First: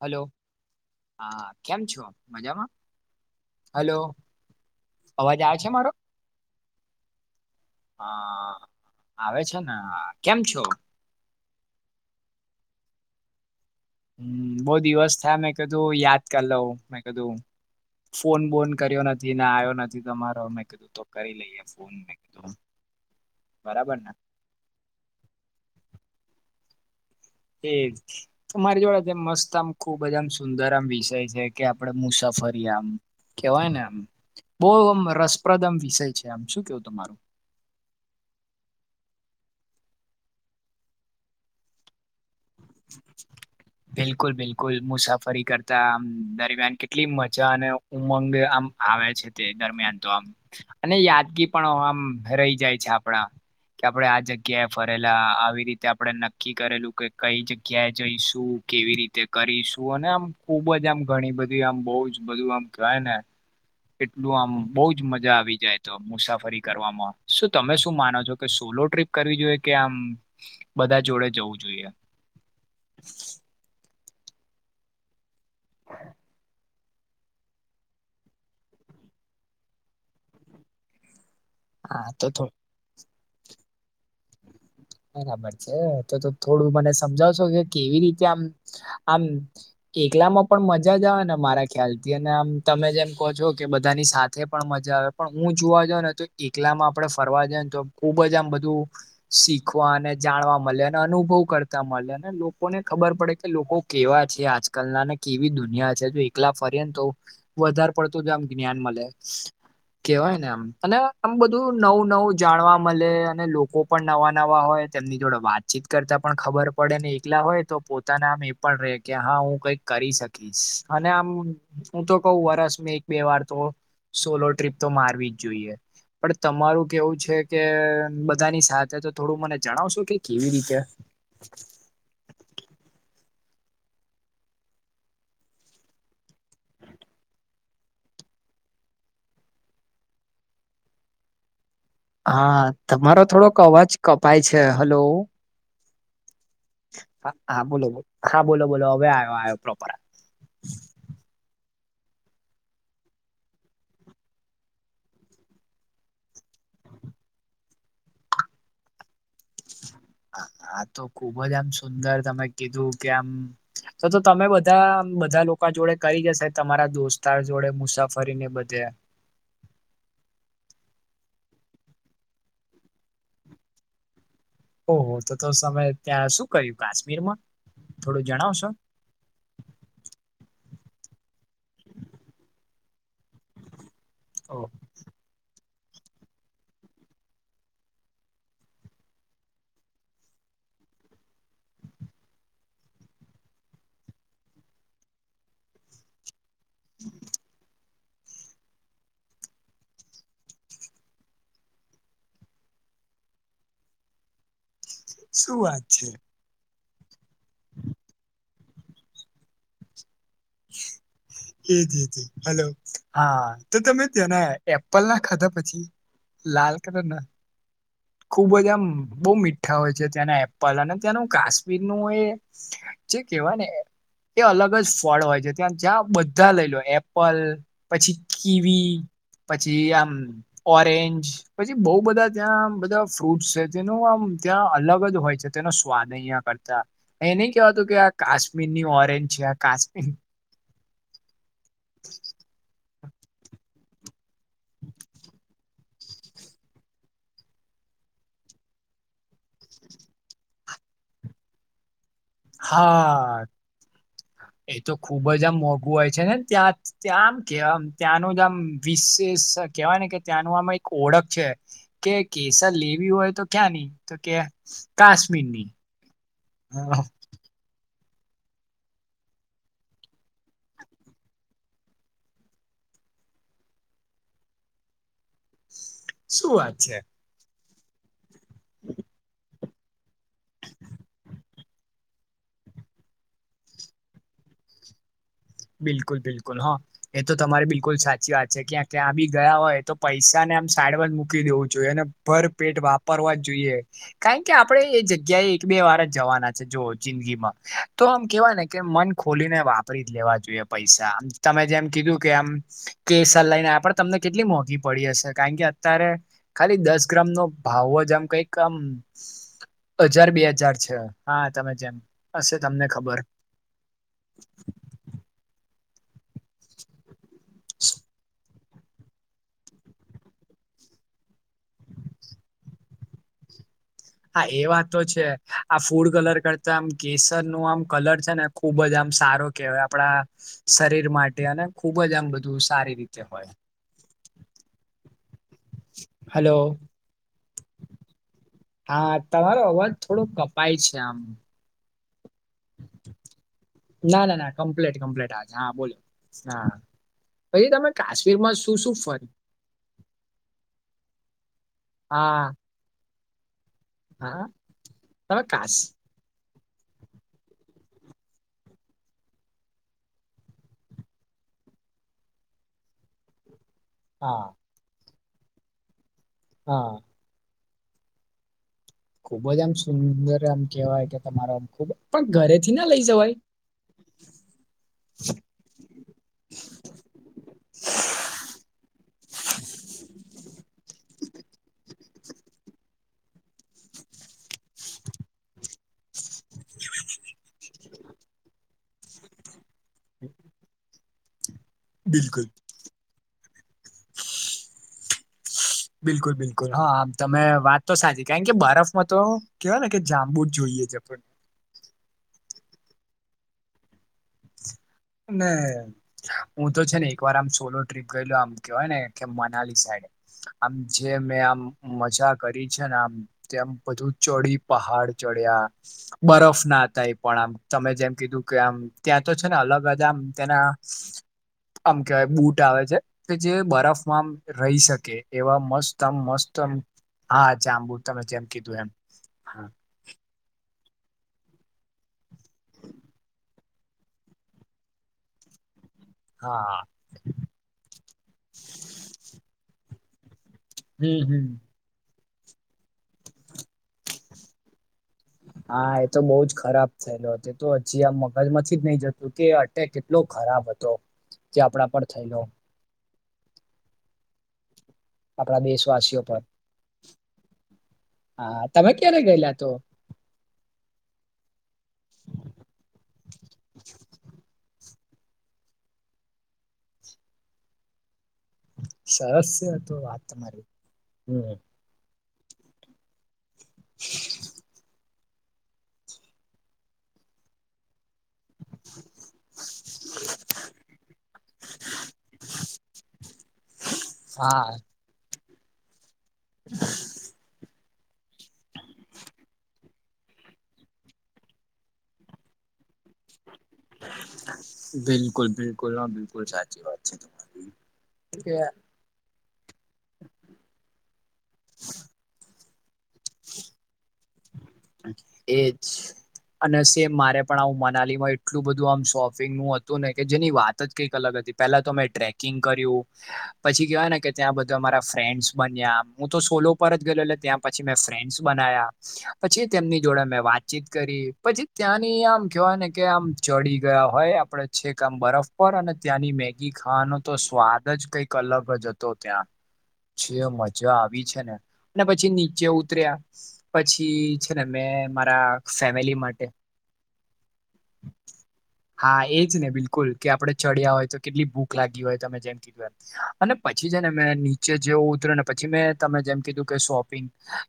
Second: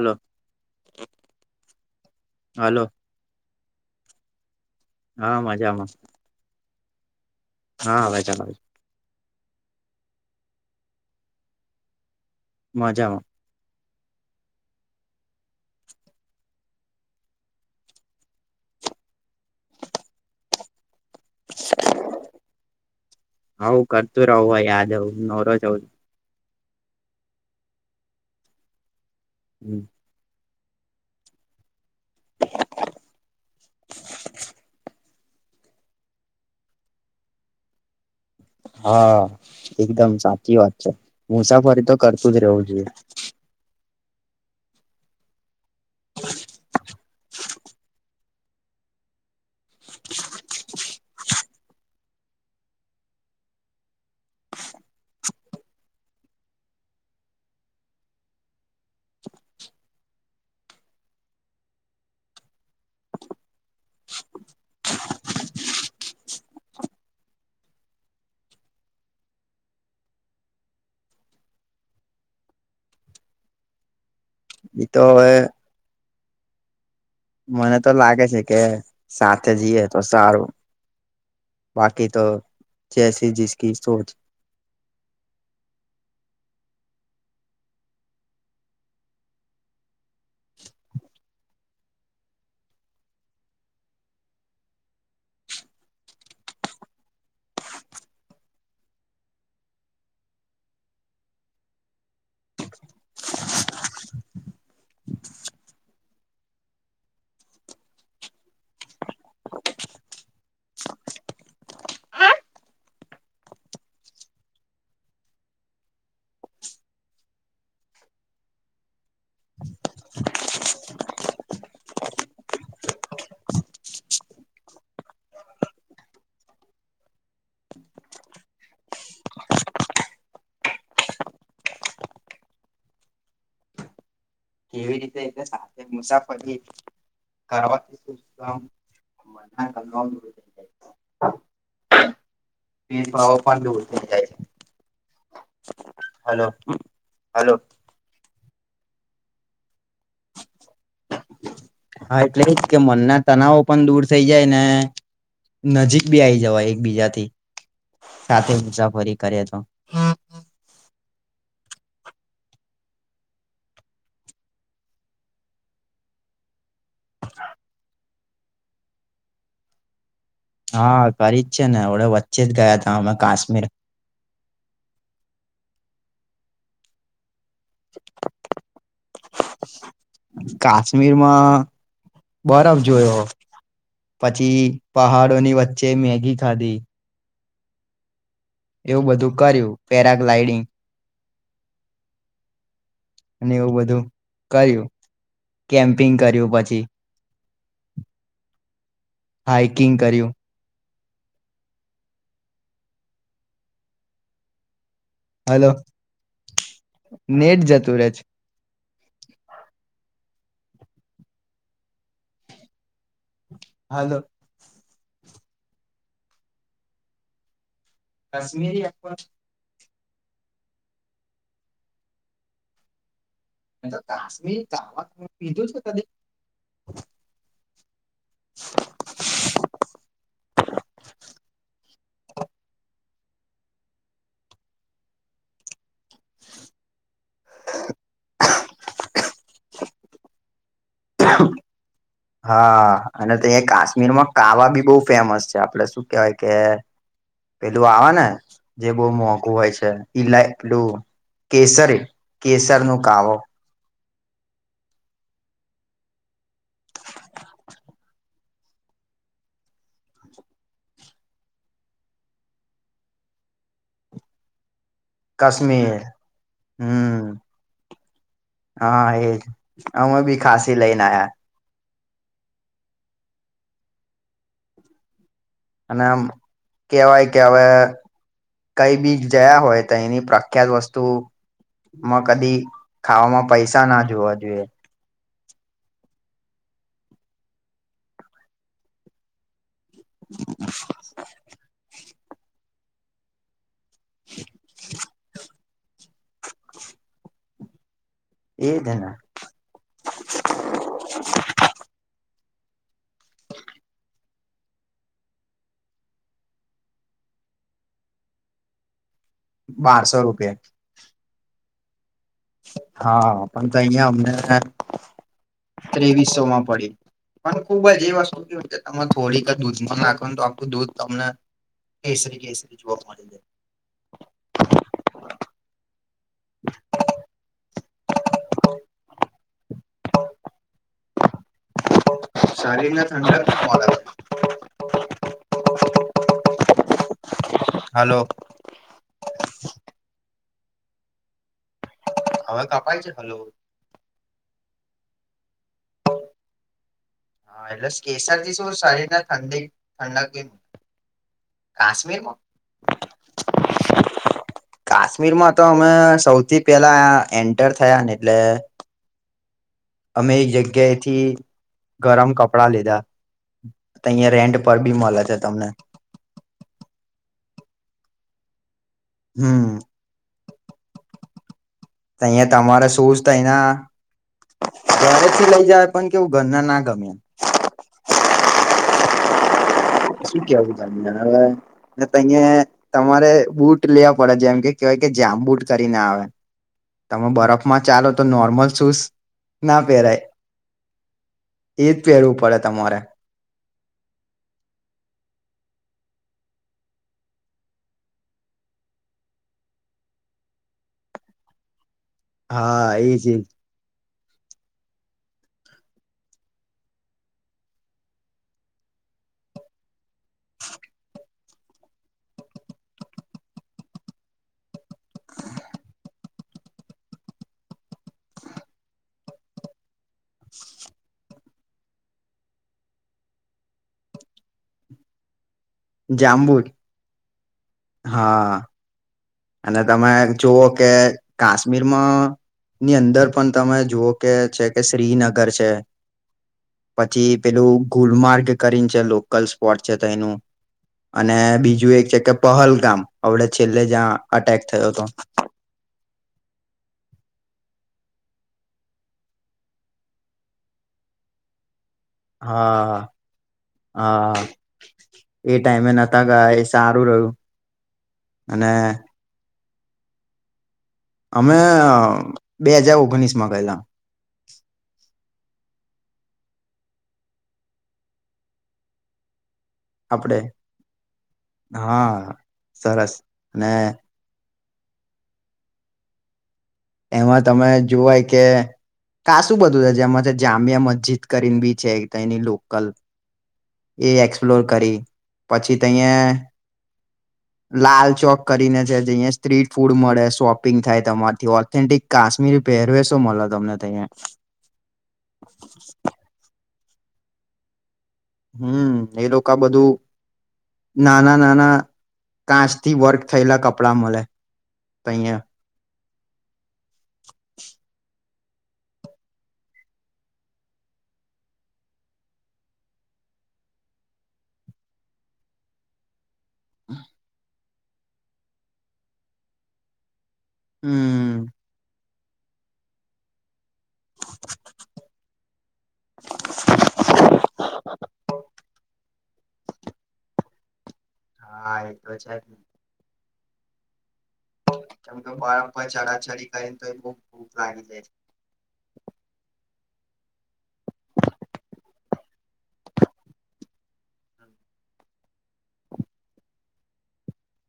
Hello હા કેમ છો મજામાં હલો હલો. અવાજ હા આવે છે મજામાં. મારો અવાજ આવે છે. હા આવે છે ને હા કેમ છો. મજામાં. બો દિવસ થયા મેં કીધું યાદ કરી લઉં મેં કીધું ફોન બોન કર્યો નથી ને આવ્યો નથી તમારો મેં કીધું તો. કરી લઈએ ફોન બી તો આવું બરાબર ને. [unintelligible] યાદવ આવું નવરો છો. એજ તમારી જોડે જે મસ્ત આમ ખુબ જ આમ સુંદર આમ વિષય છે. કે આપડે મુસાફરી આમ કેવાય ને આમ બો આમ રસ પ્રદમ વિષય છે આમ શું કેવું તમારું. હા એકદમ સાચી વાત છે મુસાફરી તો કરતું જ રહવું [inaudible] બિલકુલ બિલકુલ મુસાફરી કરતા આમ દરમિયાન કેટલી મજા અને ઉમંગ બી આમ આવે છે તે દરમિયાન તો આમ અને યાદગીર પણ આમ રહી જાય છે આપણા. કે આપડે આ જગ્યાએ ફરેલા આવી રીતે આપડે નક્કી કરેલું કઈ કઈ જગ્યાએ જઈશું કેવી રીતે કરીશું અને આમ ખુબ જ આમ ઘણી બધી આમ બહુ જ બધું આમ ટ્રાય ને. એટલું આમ બઉુ જ મજા આવી જાય તો મુસાફરી કરવામાં શું તમે શું માનો છો કે સોલો ટ્રીપ કરવી જોઈએ કે આમ બધા જોડે જવું જોઈએ. તો હવે [inaudible] મને તો લાગે છે કે સાથે જઈએ તો સારું. હા બાકી તો થોડું જૈસી જીસકી સોચ. બરાબર છે એ તો તો થોડું મને સમજાવશો કે કેવી રીતે આમ આમ એકલામાં પણ મજા જ આવે ને મારા ખ્યાલથી અને આમ તમે જેમ કહો છો કે બધાની સાથે પણ મજા આવે. પણ હું જોવા જઉ ને તો એકલામાં આપડે ફરવા જઈ ને તો ખુબ જ આમ બધું શીખ શીખવા અને જાણવા મળે અને અનુભવ કરતા મળે અને લોકોને ખબર પડે કે લોકો કેવા છે આજ કલના કેવી દુનિયા છે જો એકલા ફરી ને તો વધારે પડતો જો આમ જ્ઞાન મળે. કેવાય ને આમ અને આમ બધું નવું નવું જાણવા મળે અને લોકો પણ નવા. નવા હોય તેમની જોડે વાતચીત કરતા પણ ખબર પડે ને એકલા હોય તો પોતાના એ. પણ રે કે હા હું કંઈક કરી શકી. અને આમ હું તો કઉ વરસ મેં એક બે વાર તો. સોલો ટ્રીપ તો મારવી જ જોઈએ. પણ તમારું કેવું છે કે બધાની સાથે તો. થોડું મને જણાવશો કે કેવી રીતે. કેવી રીતે. કે મુસાફરી કરવાથી તો આમ. [unintelligible] હા તમારો ભેદભાવો થોડોક પણ દૂર અવાજ થઈ જાય કપાય છે હલો. હલો. હલો હા બોલો હા બોલો બોલો હવે આવ્યો આવ્યો પ્રોપર. હા એટલે એજ કે મનના તનાવો પણ દૂર થઈ જાય ને. નજીક બી આવી જવા એકબીજાથી સાથે મુસાફરી કરે તો. આ તો ખુબ જ આમ સુંદર તમે કીધું કે આમ. તો તો તમે બધા બધા લોકા જોડે કરી જ હશે તમારા દોસ્તાર જોડે મુસાફરી ને બધે. હા કરી જ છે ને હવડે વચ્ચે જ ગયા હતા અમે કાશ્મીર. ઓહો તો તો તમે ત્યાં શું કર્યું કાશ્મીરમાં થોડું જણાવશો. કાશ્મીરમાં બરફ જોયો. પછી ઓહ પહાડોની વચ્ચે મેગી ખાધી. એવું બધું કર્યું પેરાગ્લાઇડિંગ. અને એવું બધું કર્યું કેમ્પિંગ કર્યું પછી. [unintelligible] હાઈકિંગ કર્યું. શું હલો વાત છે. નેટ જતું રહેે છે. એ જ જ હલો હા તો તમે હલો તના. એપલ ના ખાધા પછી લાલ કલર ના. ખુબ જ આમ કાશ્મીરી બહુ મીઠા હોય છે ત્યાંના એપલ અને ત્યાંનું કાશ્મીરનું એ. જે કેહેવાય ને એ કાશ્મીરી અલગ જ કાવા ફળ હોય છે પીધું ત્યાં કદી જ્યાં બધા લઈ લો એપ. પલ પછી કીવી. પછી આમ ઓરેન્જ પછી બહ બધા ત્યાં. ફ્રૂટ છે તેનું આમ ત્યાં અલગ જ હોય છે તેનો સ્વાદ અહિયાં કરતા. એ નઇ કેવાતું કે આ કાશ્મીર ની ઓરેન્જ છે આ કાશ્મીર. [unintelligible] [inaudible] હા અને ત્યાં કાશ્મીર માં કાવા બી બહુ ફેમસ છે આપડે શું કેવાય કે. પેલું આવે ને જે બહ મોંઘું હોય છે ઈલા પેલું. કેસરે. હા. એ તો ખુબ જ આમ મોંઘું હોય છે નેને ત્યાં ત્યાં આમ કેવામ ત્યાંનું જ આમ વિશેષ. કેવાય ને કે ત્યાંનું આમાં એક ઓળખ છે. કે કેસર લેવી હોય તો ક્યાં ની તો કે કાશ્મીર ની. હમ [unintelligible] હા એજ અમે બી ખાંસી લઈને આયા અને આમ શું વાત છે કેવાય કે હવે કઈ બી જયા હોય તઈ એની પ્રખ્યાત વસ્તુ. માં કદી ખાવામાં પૈસા ના જોવા જોઈએ. બિલકુલ બિલકુલ હો એ તો તમારી બિલકુલ સાચી વાત છે કે ક્યાં બી ગયા હોય. તો પૈસા ને આમ સાડમાં જ મૂકી દેવું જોઈએ અને ભર પેટ વાપરવા જ જોઈએ. કારણ કે આપડે એ જગ્યાએ એક બે વાર જ જવાના છે જો જિંદગીમાં તો આમ કેવાય ને કે મન ખોલીને વાપરી જ લેવા જો પૈસા તમે જેમ કીધું કે આમ કેસર લઈને આ પણ તમને કેટલી મોંઘી પડી હશે કારણ કે અત્યારે ખાલી દસ ગ્રામ નો ભાવ જ આમ કઈક આમ બારસો હજાર બે રૂપિયા હજાર છે હા તમે જેમ હશે તમને ખબર હા પણ તો અહિયાં અમને ત્રેવીસો માં પડી પણ ખુબ જ એ વસ્તુ કેવી રીતે તમાં થોડીક દૂધ નાખવા તો આપડું દૂધ તમને કેસરી કેસરી જોવા મળી જાય. હા એ વાત તો છે આ ફૂડ કલર કરતા આમ કેસર નું આમ કલર છે ને ખુબ જ આમ સારો કેહેવાય આપડા શરીર માટે અને ખુબ જ આમ બધું સારી રીતે શરીરને હોય ઠંડક આવે. હલો. હલો હા, તમારો અવાજ થોડો કપાય છે આમ. હવે કપાય છે, હલો? ના ના ના કમ્પ્લીટ કમ્પ્લીટ. હા બોલો હા. હા, પછી એટલે તમે કેસરથી કાશ્મીરમાં શું શરીર ને ફર્યું ઠંડી ઠંડક એમ કાશ્મીરમાં હા હા તમે કાશ્મીરમાં તો કાશ અમે સૌથી પેલા આ એન્ટર થયા ને એટલે અમે એક જગ્યાએથી ગરમ કપડા લીધા તહીંયા હા રેન્ટ પર બી મલે છે તમને. હા. ખુબ જ હમ એમ સુંદર એમ કેવાય કે તમારો આમ ખૂબ અહિયાં તમારે શુંઝ તો એના ઘરેથી લઈ જાય પણ કેવું ગરના ના ગમ્યા. શું કેવું તમને [unintelligible] ને તહીંયે તમારે બૂટ લેવા પડે જેમ કે કેહેવાય કે જામ બુટ કરી ને આવે. તમે બરફમાં ચાલો તો નોર્મલ શૂઝ ના પહેરાય. એજ પહેરવું બિલકુલ પડે તમારે. બિલકુલ બિલકુલ હા આમ તમે વાત તો સાચી કારણ કે બરફમાં તો કેવાય ને કે જાંબુ જ જોઈએ છે પણ. હા, એ જે ને એમ. હું તો છે ને એક વાર આમ સોલો ટ્રીપ ગયે આમ કેવાય ને કે મનાલી સાઈડે આમ જે મેં આમ મજા કરી છે ને આમ તેમ બધું ચડી પહાડ ચડ્યા બરફ ના હતા એ પણ આમ તમે જેમ કીધું કે આમ ત્યાં તો છે ને અલગ અગ જે આમ તેના આમ કેહેવાય બુટ આવે છે કે જે બરફમાં રહી શકે એવા મસ્ત દા મસ્ત જાંબુ આમ હા જાંબુ તમે જેમ હા કીધું એમ. હા અને તમે જુઓ કે કાશ્મીરમાં ની અંદર પણ તમે જુઓ કે છે કે શ્રીનગર છે હા. પછી પેલું ગુલમાર્ગ કરીને છે લોકલ સ્પોટ છે તો એનું હમ અને હમ બીજું એક છે કે પહલગામ અવડે છેલ્લે જ્યાં અટેક થયો તો. હા, એ તો બઉુ જ ખરાબ થયેલો તે તો હજી આ મગજ માંથી જ નહી જતું કે તે કેટલો ખરાબ હતો. જે આપડા પર થયુ હા હા એ આપણા ટાઈમે દેશવાસીઓ નહતા પર ગયા એ સારું રહ્યું અને રે ગયેલા તો અમે બે હજાર ઓગણીસ માં ગયલા સરસ આ તો વાત આપડે તમારી હમ હા સરસ અને [inaudible] એમાં તમે જોવાય કે કાસું બધું છે જેમાંથી જામિયા મસ્જિદ કરીને બી છે એક એની લોકલ એ એક્સપ્લોર હા કરી પછી તહીયા [unintelligible] લાલ ચોક કરીને છે જયા સ્ટ્રીટ ફૂડ મળે શોપિંગ થાય તમારથી ઓથેન્ટિક કાશ્મીરી પહેરવેેશો મળે તમને તહીંયા બિલકુલ બિલકુલ હા બિલકુલ સાચી વાત છે ત હમ એ લોકો બધું નાના નાના કાચ થી વર્ક થયેલા કપડાં મળે તહીંયા એ જ અને સેમ મારે પણ આવું મનાલીમાં એટલું બધું આમ શોપિંગ નું હતું ને કે જેની વાત જ કંઈક અલગ હતી પેલા તો મેં ટ્રેકિંગ કર્યું પછી કેવાય ને કે ત્યાં બધા અમારા ફ્રેન્ડસ બન્યા આમ હું તો સોલો પર જ ગયેલો ત્યાં પછી મેં ફ્રેન્ડસ બનાયા પછી તેમની જોડે મેં વાત ચીત કરી હમ પછી ત્યાંની આમ કેવાય ને કે આમ ચડી ગયા હોય આપડે છેક આમ બરફ પર અને ત્યાંની મેગી ખાવાનો તો સ્વાદ જ કંઈક અલગ જ હતો ત્યાં જે મજા આવી છે ને હા એ અને તો છે પછી જ ને. નીચે ઉતર્યા પછી છેને મે કેમ કે મારા બરફ પર ફેમિલી માટે ચડાચડી કરીને તો બહુ ભૂખ લાગી જાય છે હા એજ ને બિલકુલ કે આપડે ચડ્યા હોય તો કેટલી ભૂખ લાગી હોય તમે જેમ કે અને પછી છે ને મેં નીચે જેવું ઉતર્યો ને પછી મેં તમે જેમ કીધું કે શોપિંગ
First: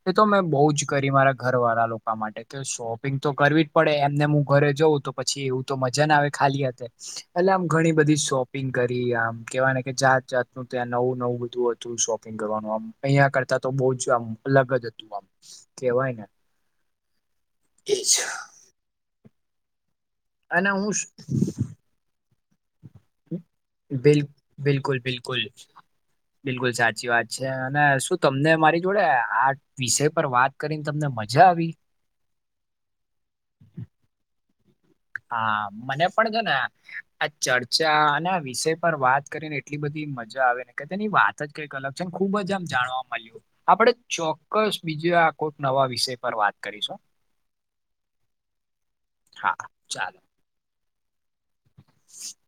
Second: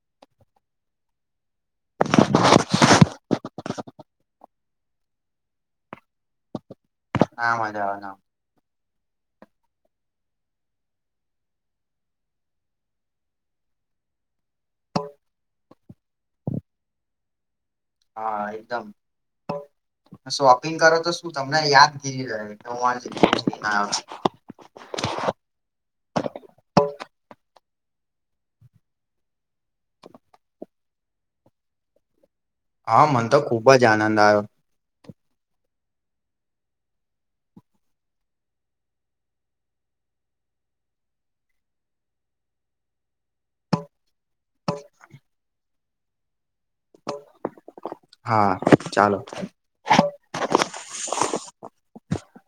એ તો મેં બહુ જ કરી મારા ઘર વાળા લોકો માટે કે શોપિંગ તો કરવી જ પડે એમને ઘરે જવું તો પછી એવું તો મજા ના આવે ખાલી હાથે એટલે ના આમ મજા ઘણી આવે ના બધી સોપ પિંગ કરી આમ કેહેવા ને કે જાત જાતનું ત્યાં નવું નવું બધું હતું શોપિંગ કરવાનું આમ અહિયાયા કરતા તો બહુ જ આમ અલગ જ હતું આમ કેવાય ને એજ હા એકદમ શોપિંગ અને કરો હું તો શું તમને યાદગીરી રહે હું આ જગ્યાએ જઈને આવ્યો. બિલક બિલકુલ બિલકુલ બિલકુલ સાચી વાત છે અને શું તમને મારી જોડે આ વિષય પર વાત કરીને તમને મજા આવી? હા મન તો ખુબ જ આનંદ આવ્યો હા મને પણ છે ને આ ચર્ચા અને આ વિષય પર વાત કરીને એટલી બધી મજા આવે ને કે તેની વાત કઈ અલગ છે ખુબ જ આમ જાણવા મળ્યું આપડ ચોક્કસ બીજે આ કોઈક નવા વિષય પર વાત કરીશું હા ચાલો હા ચાલો [inaudible]